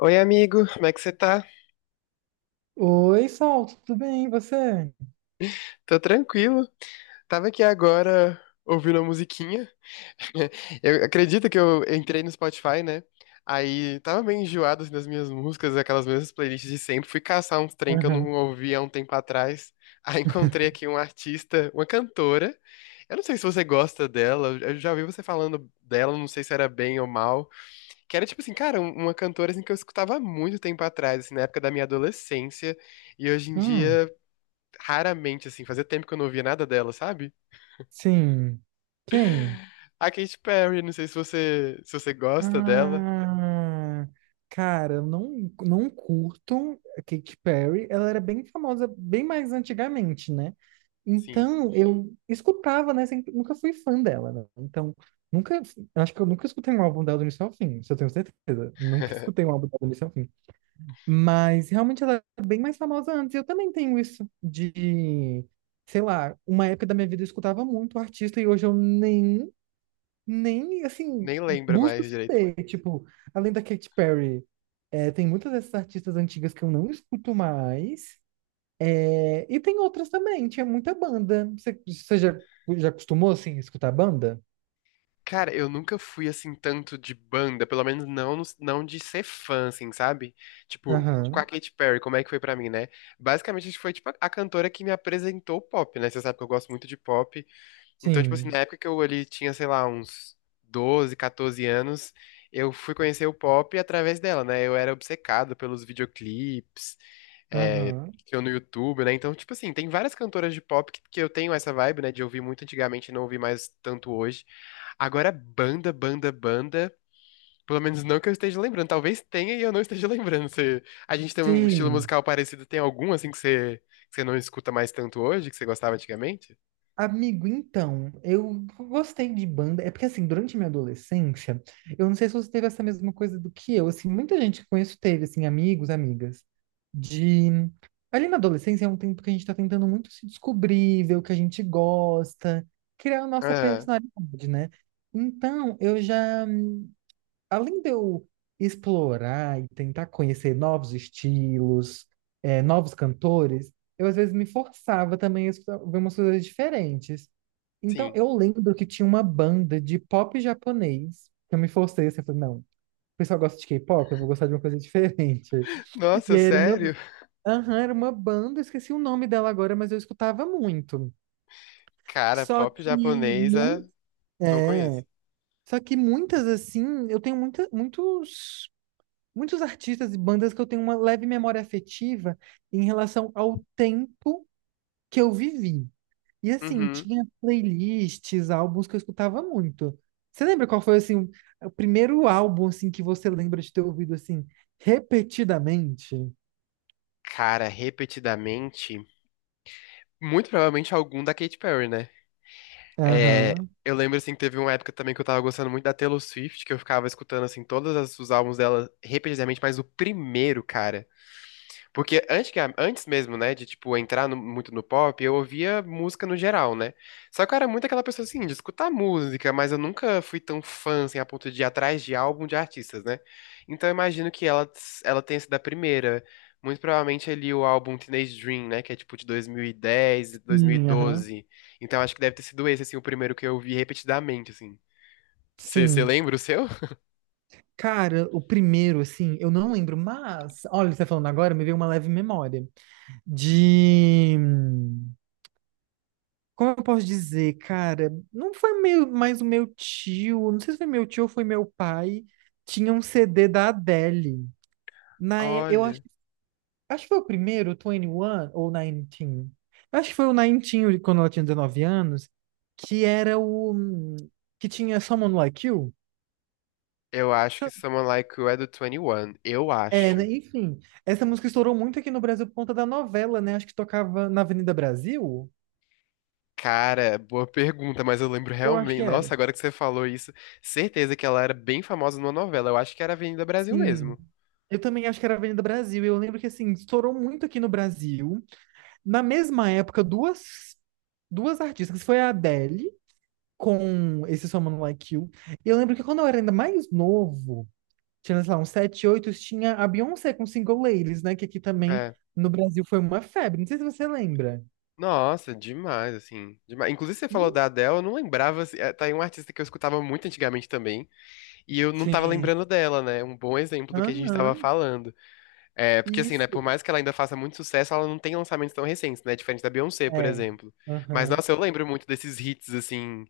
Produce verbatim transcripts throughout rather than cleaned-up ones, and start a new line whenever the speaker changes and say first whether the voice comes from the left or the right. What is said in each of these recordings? left: Oi, amigo, como é que você tá?
right: Oi, Sol, tudo bem? E você?
left: Tô tranquilo. Tava aqui agora ouvindo uma musiquinha. Eu acredito que eu entrei no Spotify, né? Aí tava meio enjoado assim, das minhas músicas, aquelas mesmas playlists de sempre. Fui caçar uns trem que eu não
right: Aham.
left: ouvia há um tempo atrás. Aí encontrei aqui um artista, uma cantora. Eu não sei se você gosta dela, eu já ouvi você falando dela, não sei se era bem ou mal. Que era tipo assim, cara, um- uma cantora assim, que eu escutava há muito tempo atrás, assim, na época da minha adolescência. E hoje em
right: Hum,
left: dia. Raramente, assim, fazia tempo que eu não ouvia nada dela, sabe?
right: sim. Quem?
left: A Katy Perry, não sei se você, se você gosta dela.
right: Ah, cara, eu não, não curto a Katy Perry. Ela era bem famosa, bem mais antigamente, né?
left: Sim.
right: Então, eu escutava, né? Sempre, nunca fui fã dela, né? Então, nunca. eu Acho que eu nunca escutei um álbum dela do início ao fim, isso eu tenho certeza. Nunca escutei um álbum dela do início ao fim. Mas realmente ela é bem mais famosa antes. Eu também tenho isso de, sei lá, uma época da minha vida eu escutava muito artista e hoje eu nem, nem, assim,
left: Nem lembra
right: busco
left: mais direito.
right: saber. Tipo, além da Katy Perry, é, tem muitas dessas artistas antigas que eu não escuto mais. É, e tem outras também, tinha muita banda. Você, você já, já acostumou, assim, a escutar banda?
left: Cara, eu nunca fui assim tanto de banda, pelo menos não, no- não de ser fã, assim, sabe? Tipo, com a
right: Aham,
left: Katy Perry, como é que foi pra mim, né? Basicamente, a gente foi tipo a cantora que me apresentou o pop, né? Você sabe que eu gosto muito de pop. Então, tipo assim,
right: sim.
left: na época que eu ali tinha, sei lá, uns doze quatorze anos, eu fui conhecer o pop através dela, né? Eu era obcecado pelos videoclipes, é,
right: Aham,
left: que eu no YouTube, né? Então, tipo assim, tem várias cantoras de pop que, que eu tenho essa vibe, né? De ouvir muito antigamente e não ouvir mais tanto hoje. Agora, banda, banda, banda. Pelo menos não que eu esteja lembrando. Talvez tenha e eu não esteja lembrando. Você, a gente tem um estilo
right: sim.
left: musical parecido. Tem algum, assim, que você, que você não escuta mais tanto hoje, que você gostava antigamente?
right: Amigo, então, eu gostei de banda. É porque, assim, durante minha adolescência, eu não sei se você teve essa mesma coisa do que eu. Assim, muita gente que conheço teve, assim, amigos, amigas, de. Ali na adolescência é um tempo que a gente tá tentando muito se descobrir, ver o que a gente gosta, criar a nossa
left: Ah,
right: personalidade, né? Então, eu já. Além de eu explorar e tentar conhecer novos estilos, eh, novos cantores, eu às vezes me forçava também a escutar- ver umas coisas diferentes. Então,
left: sim.
right: eu lembro que tinha uma banda de pop japonês. Eu me forcei assim, eu falei, não, o pessoal gosta de K-pop, eu vou gostar de uma coisa diferente. E
left: Nossa,
right: aí era uma,
left: sério?
right: aham, era uma banda, eu esqueci o nome dela agora, mas eu escutava muito.
left: Cara,
right: Só
left: pop
right: que, muito,
left: japonesa, não conheço.
right: é, só que muitas, assim, eu tenho muita, muitos, muitos artistas e bandas que eu tenho uma leve memória afetiva em relação ao tempo que eu vivi. E assim,
left: Uhum.
right: tinha playlists, álbuns que eu escutava muito. Você lembra qual foi assim o o primeiro álbum assim que você lembra de ter ouvido assim repetidamente?
left: Cara, repetidamente, muito provavelmente algum da Katy Perry, né? É,
right: Aham.
left: eu lembro, assim, que teve uma época também que eu tava gostando muito da Taylor Swift, que eu ficava escutando, assim, todos as- os álbuns dela repetidamente, mas o primeiro, cara. Porque antes, que a- antes mesmo, né, de, tipo, entrar no- muito no pop, eu ouvia música no geral, né? Só que eu era muito aquela pessoa, assim, de escutar música, mas eu nunca fui tão fã, assim, a ponto de ir atrás de álbum de artistas, né? Então eu imagino que ela, ela tenha sido a primeira. Muito provavelmente ali o álbum Teenage Dream, né, que é, tipo, de dois mil e dez,
right: Sim, aham.
left: dois mil e doze. Então acho que deve ter sido esse, assim, o primeiro que eu vi repetidamente, assim. Você
right: Sim.
left: lembra o seu?
right: Cara, o primeiro assim, eu não lembro, mas olha, você tá falando agora, me veio uma leve memória. De Como eu posso dizer, cara, não foi meu, mais o meu tio, não sei se foi meu tio ou foi meu pai, tinha um C D da Adele. Na, e- eu acho
left: Olha,
right: Acho que foi o primeiro, o vinte e um ou dezenove. Acho que foi o dezenove, quando ela tinha dezenove anos, que era o. hum, que tinha Someone Like You.
left: eu acho que
right: Sa-
left: Someone Like You é do vinte e um, eu
right: É, né?
left: acho.
right: Enfim, essa música estourou muito aqui no Brasil por conta da novela, né? Acho que tocava na Avenida Brasil.
left: Cara, boa pergunta, mas eu lembro
right: Eu acho
left: realmente.
right: que era.
left: Nossa, agora que você falou isso, certeza que ela era bem famosa numa novela. Eu acho que era Avenida Brasil
right: Sim.
left: mesmo.
right: Eu também acho que era Avenida Brasil. Eu lembro que, assim, estourou muito aqui no Brasil. Na mesma época, duas, duas artistas. Foi a Adele com esse Someone Like You. E Eu lembro que quando eu era ainda mais novo. Tinha, sei lá, uns sete oito tinha a Beyoncé com Single Ladies, né? Que aqui também
left: É.
right: no Brasil foi uma febre. Não sei se você lembra.
left: Nossa, demais, assim. Demais. Inclusive, você falou
right: Ih,
left: da Adele, eu não lembrava. assim, é, Tá aí um artista que eu escutava muito antigamente também. E eu não tava
right: sim.
left: lembrando dela, né? Um bom exemplo do que a gente tava
right: Aham.
left: falando. É, porque assim, né? Por
right: Isso.
left: mais que ela ainda faça muito sucesso, ela não tem lançamentos tão recentes, né? Diferente da Beyoncé, por
right: É.
left: exemplo. Mas,
right: Aham.
left: nossa, eu lembro muito desses hits, assim.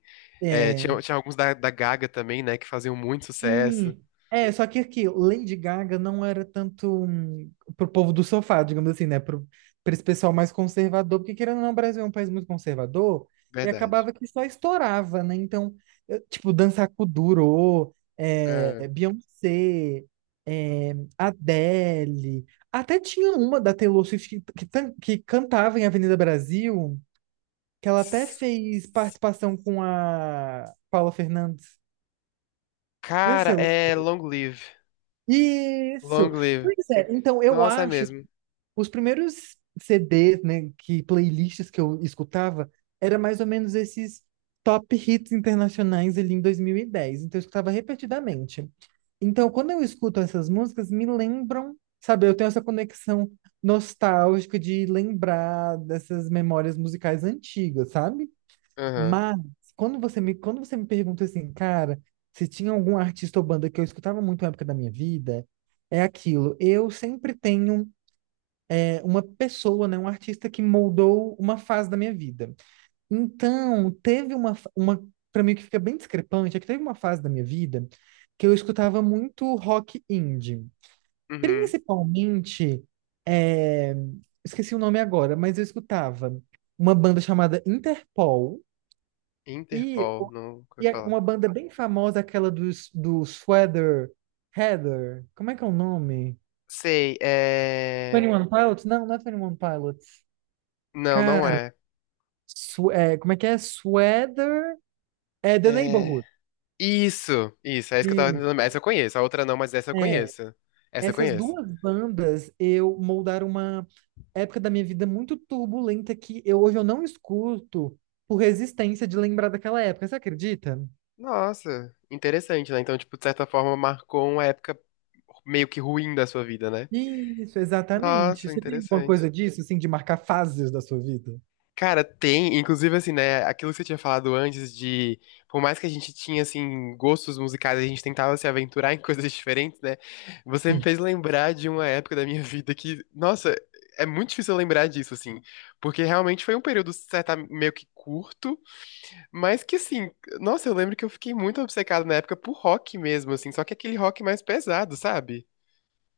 left: É, tinha,
right: É.
left: tinha alguns da, da Gaga também, né? Que faziam muito sucesso.
right: Sim. É, só que aqui, Lady Gaga não era tanto, hum, pro povo do sofá, digamos assim, né? Pro, pra esse pessoal mais conservador, porque querendo ou não, o Brasil é um país muito conservador, e
left: Verdade.
right: acabava que só estourava, né? Então, eu, tipo, Dança com Durô,
left: Ah.
right: é, Beyoncé, é, Adele, até tinha uma da Taylor Swift que, que, tan- que cantava em Avenida Brasil, que ela até
left: S-
right: fez participação com a Paula Fernandes. Não
left: Cara,
right: sei se você.
left: é Long Live.
right: Isso.
left: Long Live.
right: Pois é, então eu
left: Nossa, é
right: acho que
left: mesmo.
right: os primeiros C Ds, né, que playlists que eu escutava, era mais ou menos esses top hits internacionais ali em dois mil e dez. Então eu escutava repetidamente. Então quando eu escuto essas músicas, me lembram, sabe, eu tenho essa conexão nostálgica de lembrar dessas memórias musicais antigas, sabe?
left: Aham.
right: Mas quando você me, quando você me pergunta assim, cara, se tinha algum artista ou banda que eu escutava muito na época da minha vida, é aquilo. Eu sempre tenho é, uma pessoa, né, um artista que moldou uma fase da minha vida. Então, teve uma, fa- uma para mim o que fica bem discrepante, é que teve uma fase da minha vida que eu escutava muito rock indie.
left: Uhum.
right: Principalmente, é, esqueci o nome agora, mas eu escutava uma banda chamada Interpol e,
left: Interpol,
right: o-
left: não vou
right: e é
left: falar.
right: uma banda bem famosa, aquela dos, do Sweater Heather. Como é que é o nome?
left: Sei, é.
right: vinte e um Pilots? Não, não é twenty one Pilots.
left: Não, não
right: Cara,
left: é.
right: su- é, como é que é? Sweater é The
left: É.
right: Neighborhood.
left: Isso, isso, é isso que eu tava tentando. lembrar.
right: Isso.
left: Essa eu conheço, a outra não, mas essa eu
right: É,
left: conheço. Essa eu
right: essas
left: conheço.
right: duas bandas eu moldaram uma época da minha vida muito turbulenta que eu, hoje eu não escuto por resistência de lembrar daquela época. Você acredita?
left: Nossa, interessante, né? Então, tipo, de certa forma, marcou uma época meio que ruim da sua vida, né?
right: Isso, exatamente.
left: Nossa,
right: Você tem alguma coisa
left: interessante.
right: disso, assim, de marcar fases da sua vida?
left: Cara, tem, inclusive assim, né, aquilo que você tinha falado antes de, por mais que a gente tinha assim gostos musicais, a gente tentava se aventurar em coisas diferentes, né? Você me
right: Sim.
left: fez lembrar de uma época da minha vida que, nossa, é muito difícil eu lembrar disso assim, porque realmente foi um período certa meio que curto, mas que assim, nossa, eu lembro que eu fiquei muito obcecado na época por rock mesmo, assim, só que aquele rock mais pesado, sabe?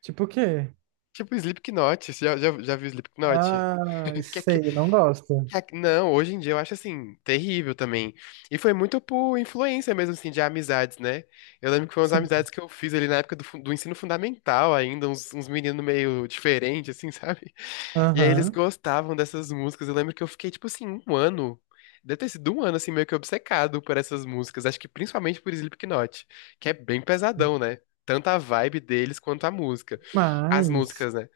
right: Tipo o quê?
left: Tipo Slipknot, você já já, já viu Slipknot?
right: Ah,
left: Que é
right: sei, não gosto.
left: ah, não, hoje em dia eu acho assim, terrível também. E foi muito por influência mesmo, assim, de amizades, né? Eu lembro que foi umas
right: Sim.
left: amizades que eu fiz ali na época do, fun- do ensino fundamental ainda, uns, uns meninos meio diferentes, assim, sabe? E aí eles
right: Aham.
left: gostavam dessas músicas. Eu lembro que eu fiquei, tipo assim, um ano. Deve ter sido um ano, assim, meio que obcecado por essas músicas. Acho que principalmente por Slipknot, que é bem pesadão, né? Tanto a vibe deles quanto a música. As
right: Mas,
left: músicas, né?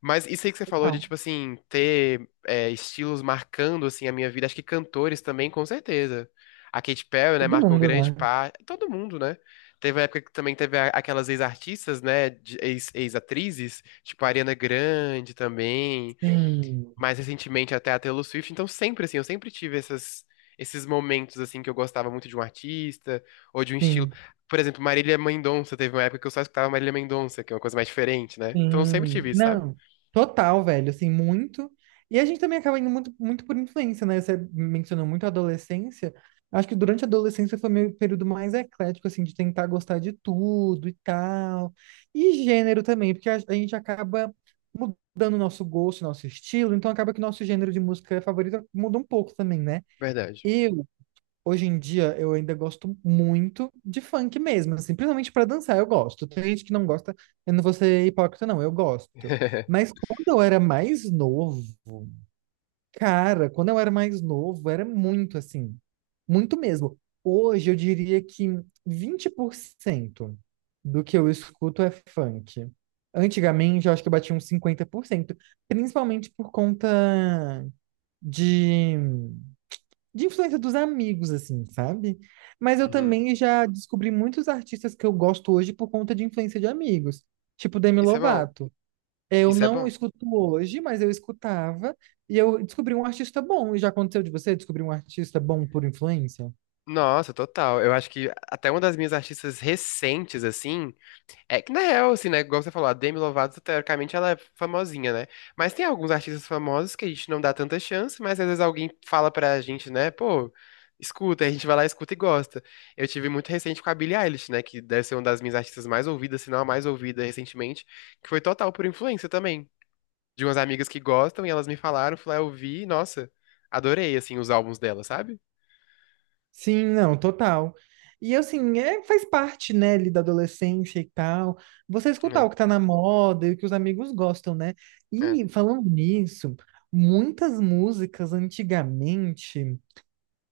left: Mas isso aí que você falou de,
right: total.
left: tipo assim, ter é, estilos marcando, assim, a minha vida. Acho que cantores também, com certeza. A Katy Perry, né,
right: Todo
left: marcou
right: mundo,
left: grande
right: né?
left: parte. Todo mundo, né? Teve uma época que também teve a- aquelas ex-artistas, né, de- ex- ex-atrizes, tipo a Ariana Grande também.
right: Sim,
left: Mais recentemente até a Taylor Swift. Então sempre, assim, eu sempre tive essas... Esses momentos, assim, que eu gostava muito de um artista ou de um estilo.
right: sim.
left: Por exemplo, Marília Mendonça, teve uma época que eu só escutava Marília Mendonça, que é uma coisa mais diferente, né? Então eu sempre
right: Sim,
left: tive isso, sabe?
right: não, total, velho, assim, muito. E a gente também acaba indo muito, muito por influência, né? Você mencionou muito a adolescência. Acho que durante a adolescência foi meu período mais eclético, assim, de tentar gostar de tudo e tal. E gênero também, porque a, a gente acaba mudando o nosso gosto, nosso estilo, então acaba que o nosso gênero de música favorito muda um pouco também, né?
left: Verdade.
right: Hoje em dia eu ainda gosto muito de funk mesmo, assim, principalmente pra dançar, eu gosto. Tem gente que não gosta, eu não vou ser hipócrita, não, eu gosto. Mas quando eu era mais novo, cara, quando eu era mais novo, era muito assim, muito mesmo. Hoje eu diria que vinte por cento do que eu escuto é funk. Antigamente eu acho que eu batia uns cinquenta por cento, principalmente por conta de de influência dos amigos, assim, sabe? Mas eu
left: Uhum.
right: também já descobri muitos artistas que eu gosto hoje por conta de influência de amigos, tipo Demi
left: Isso é bom.
right: Lovato. Eu
left: Isso é
right: não
left: bom.
right: escuto hoje, mas eu escutava e eu descobri um artista bom. E já aconteceu de você descobrir um artista bom por influência?
left: Nossa, total. Eu acho que até uma das minhas artistas recentes, assim. É que na real, assim, né? Igual você falou, a Demi Lovato, teoricamente, ela é famosinha, né? Mas tem alguns artistas famosos que a gente não dá tanta chance, mas às vezes alguém fala pra gente, né? Pô, escuta, aí a gente vai lá, escuta e gosta. Eu tive muito recente com a Billie Eilish, né? Que deve ser uma das minhas artistas mais ouvidas, se não a mais ouvida recentemente, que foi total por influência também. De umas amigas que gostam e elas me falaram, fui lá, eu vi, e, nossa, adorei, assim, os álbuns dela, sabe?
right: Sim, não, total. E assim, é, faz parte, né, ali da adolescência e tal. Você escutar
left: É,
right: o que tá na moda e o que os amigos gostam, né?
left: é.
right: E falando nisso, muitas músicas antigamente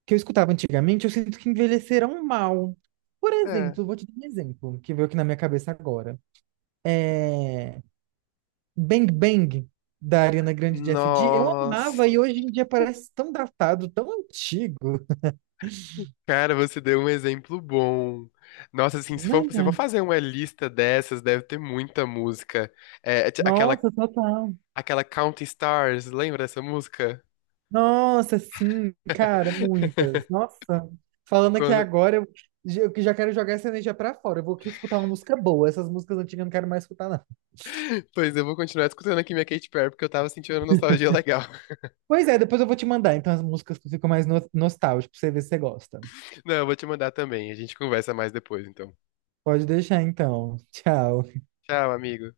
right: que eu escutava antigamente, eu sinto que envelheceram mal. Por
left: É.
right: exemplo, vou te dar um exemplo que veio aqui na minha cabeça agora. Bang Bang, da Ariana Grande de S D, eu amava
left: Nossa.
right: e hoje em dia parece tão datado, tão antigo,
left: Cara, você deu um exemplo bom. Nossa, assim, se for, se for
right: né?
left: fazer uma lista dessas, deve ter muita música. É, t- aquela,
right: Nossa, total.
left: aquela Counting Stars, lembra dessa música?
right: Nossa, sim, cara, muitas. Nossa, falando aqui
left: Co-
right: agora, eu, eu que já quero jogar essa energia pra fora. Eu vou aqui escutar uma música boa. Essas músicas antigas eu não quero mais escutar, não.
left: Pois eu vou continuar escutando aqui minha Katy Perry, porque eu tava sentindo uma nostalgia legal.
right: Pois é, depois eu vou te mandar, então, as músicas que ficam mais no- nostálgicas, pra você ver se você gosta.
left: Não, eu vou te mandar também. A gente conversa mais depois, então.
right: Pode deixar então. Tchau.
left: Tchau, amigo.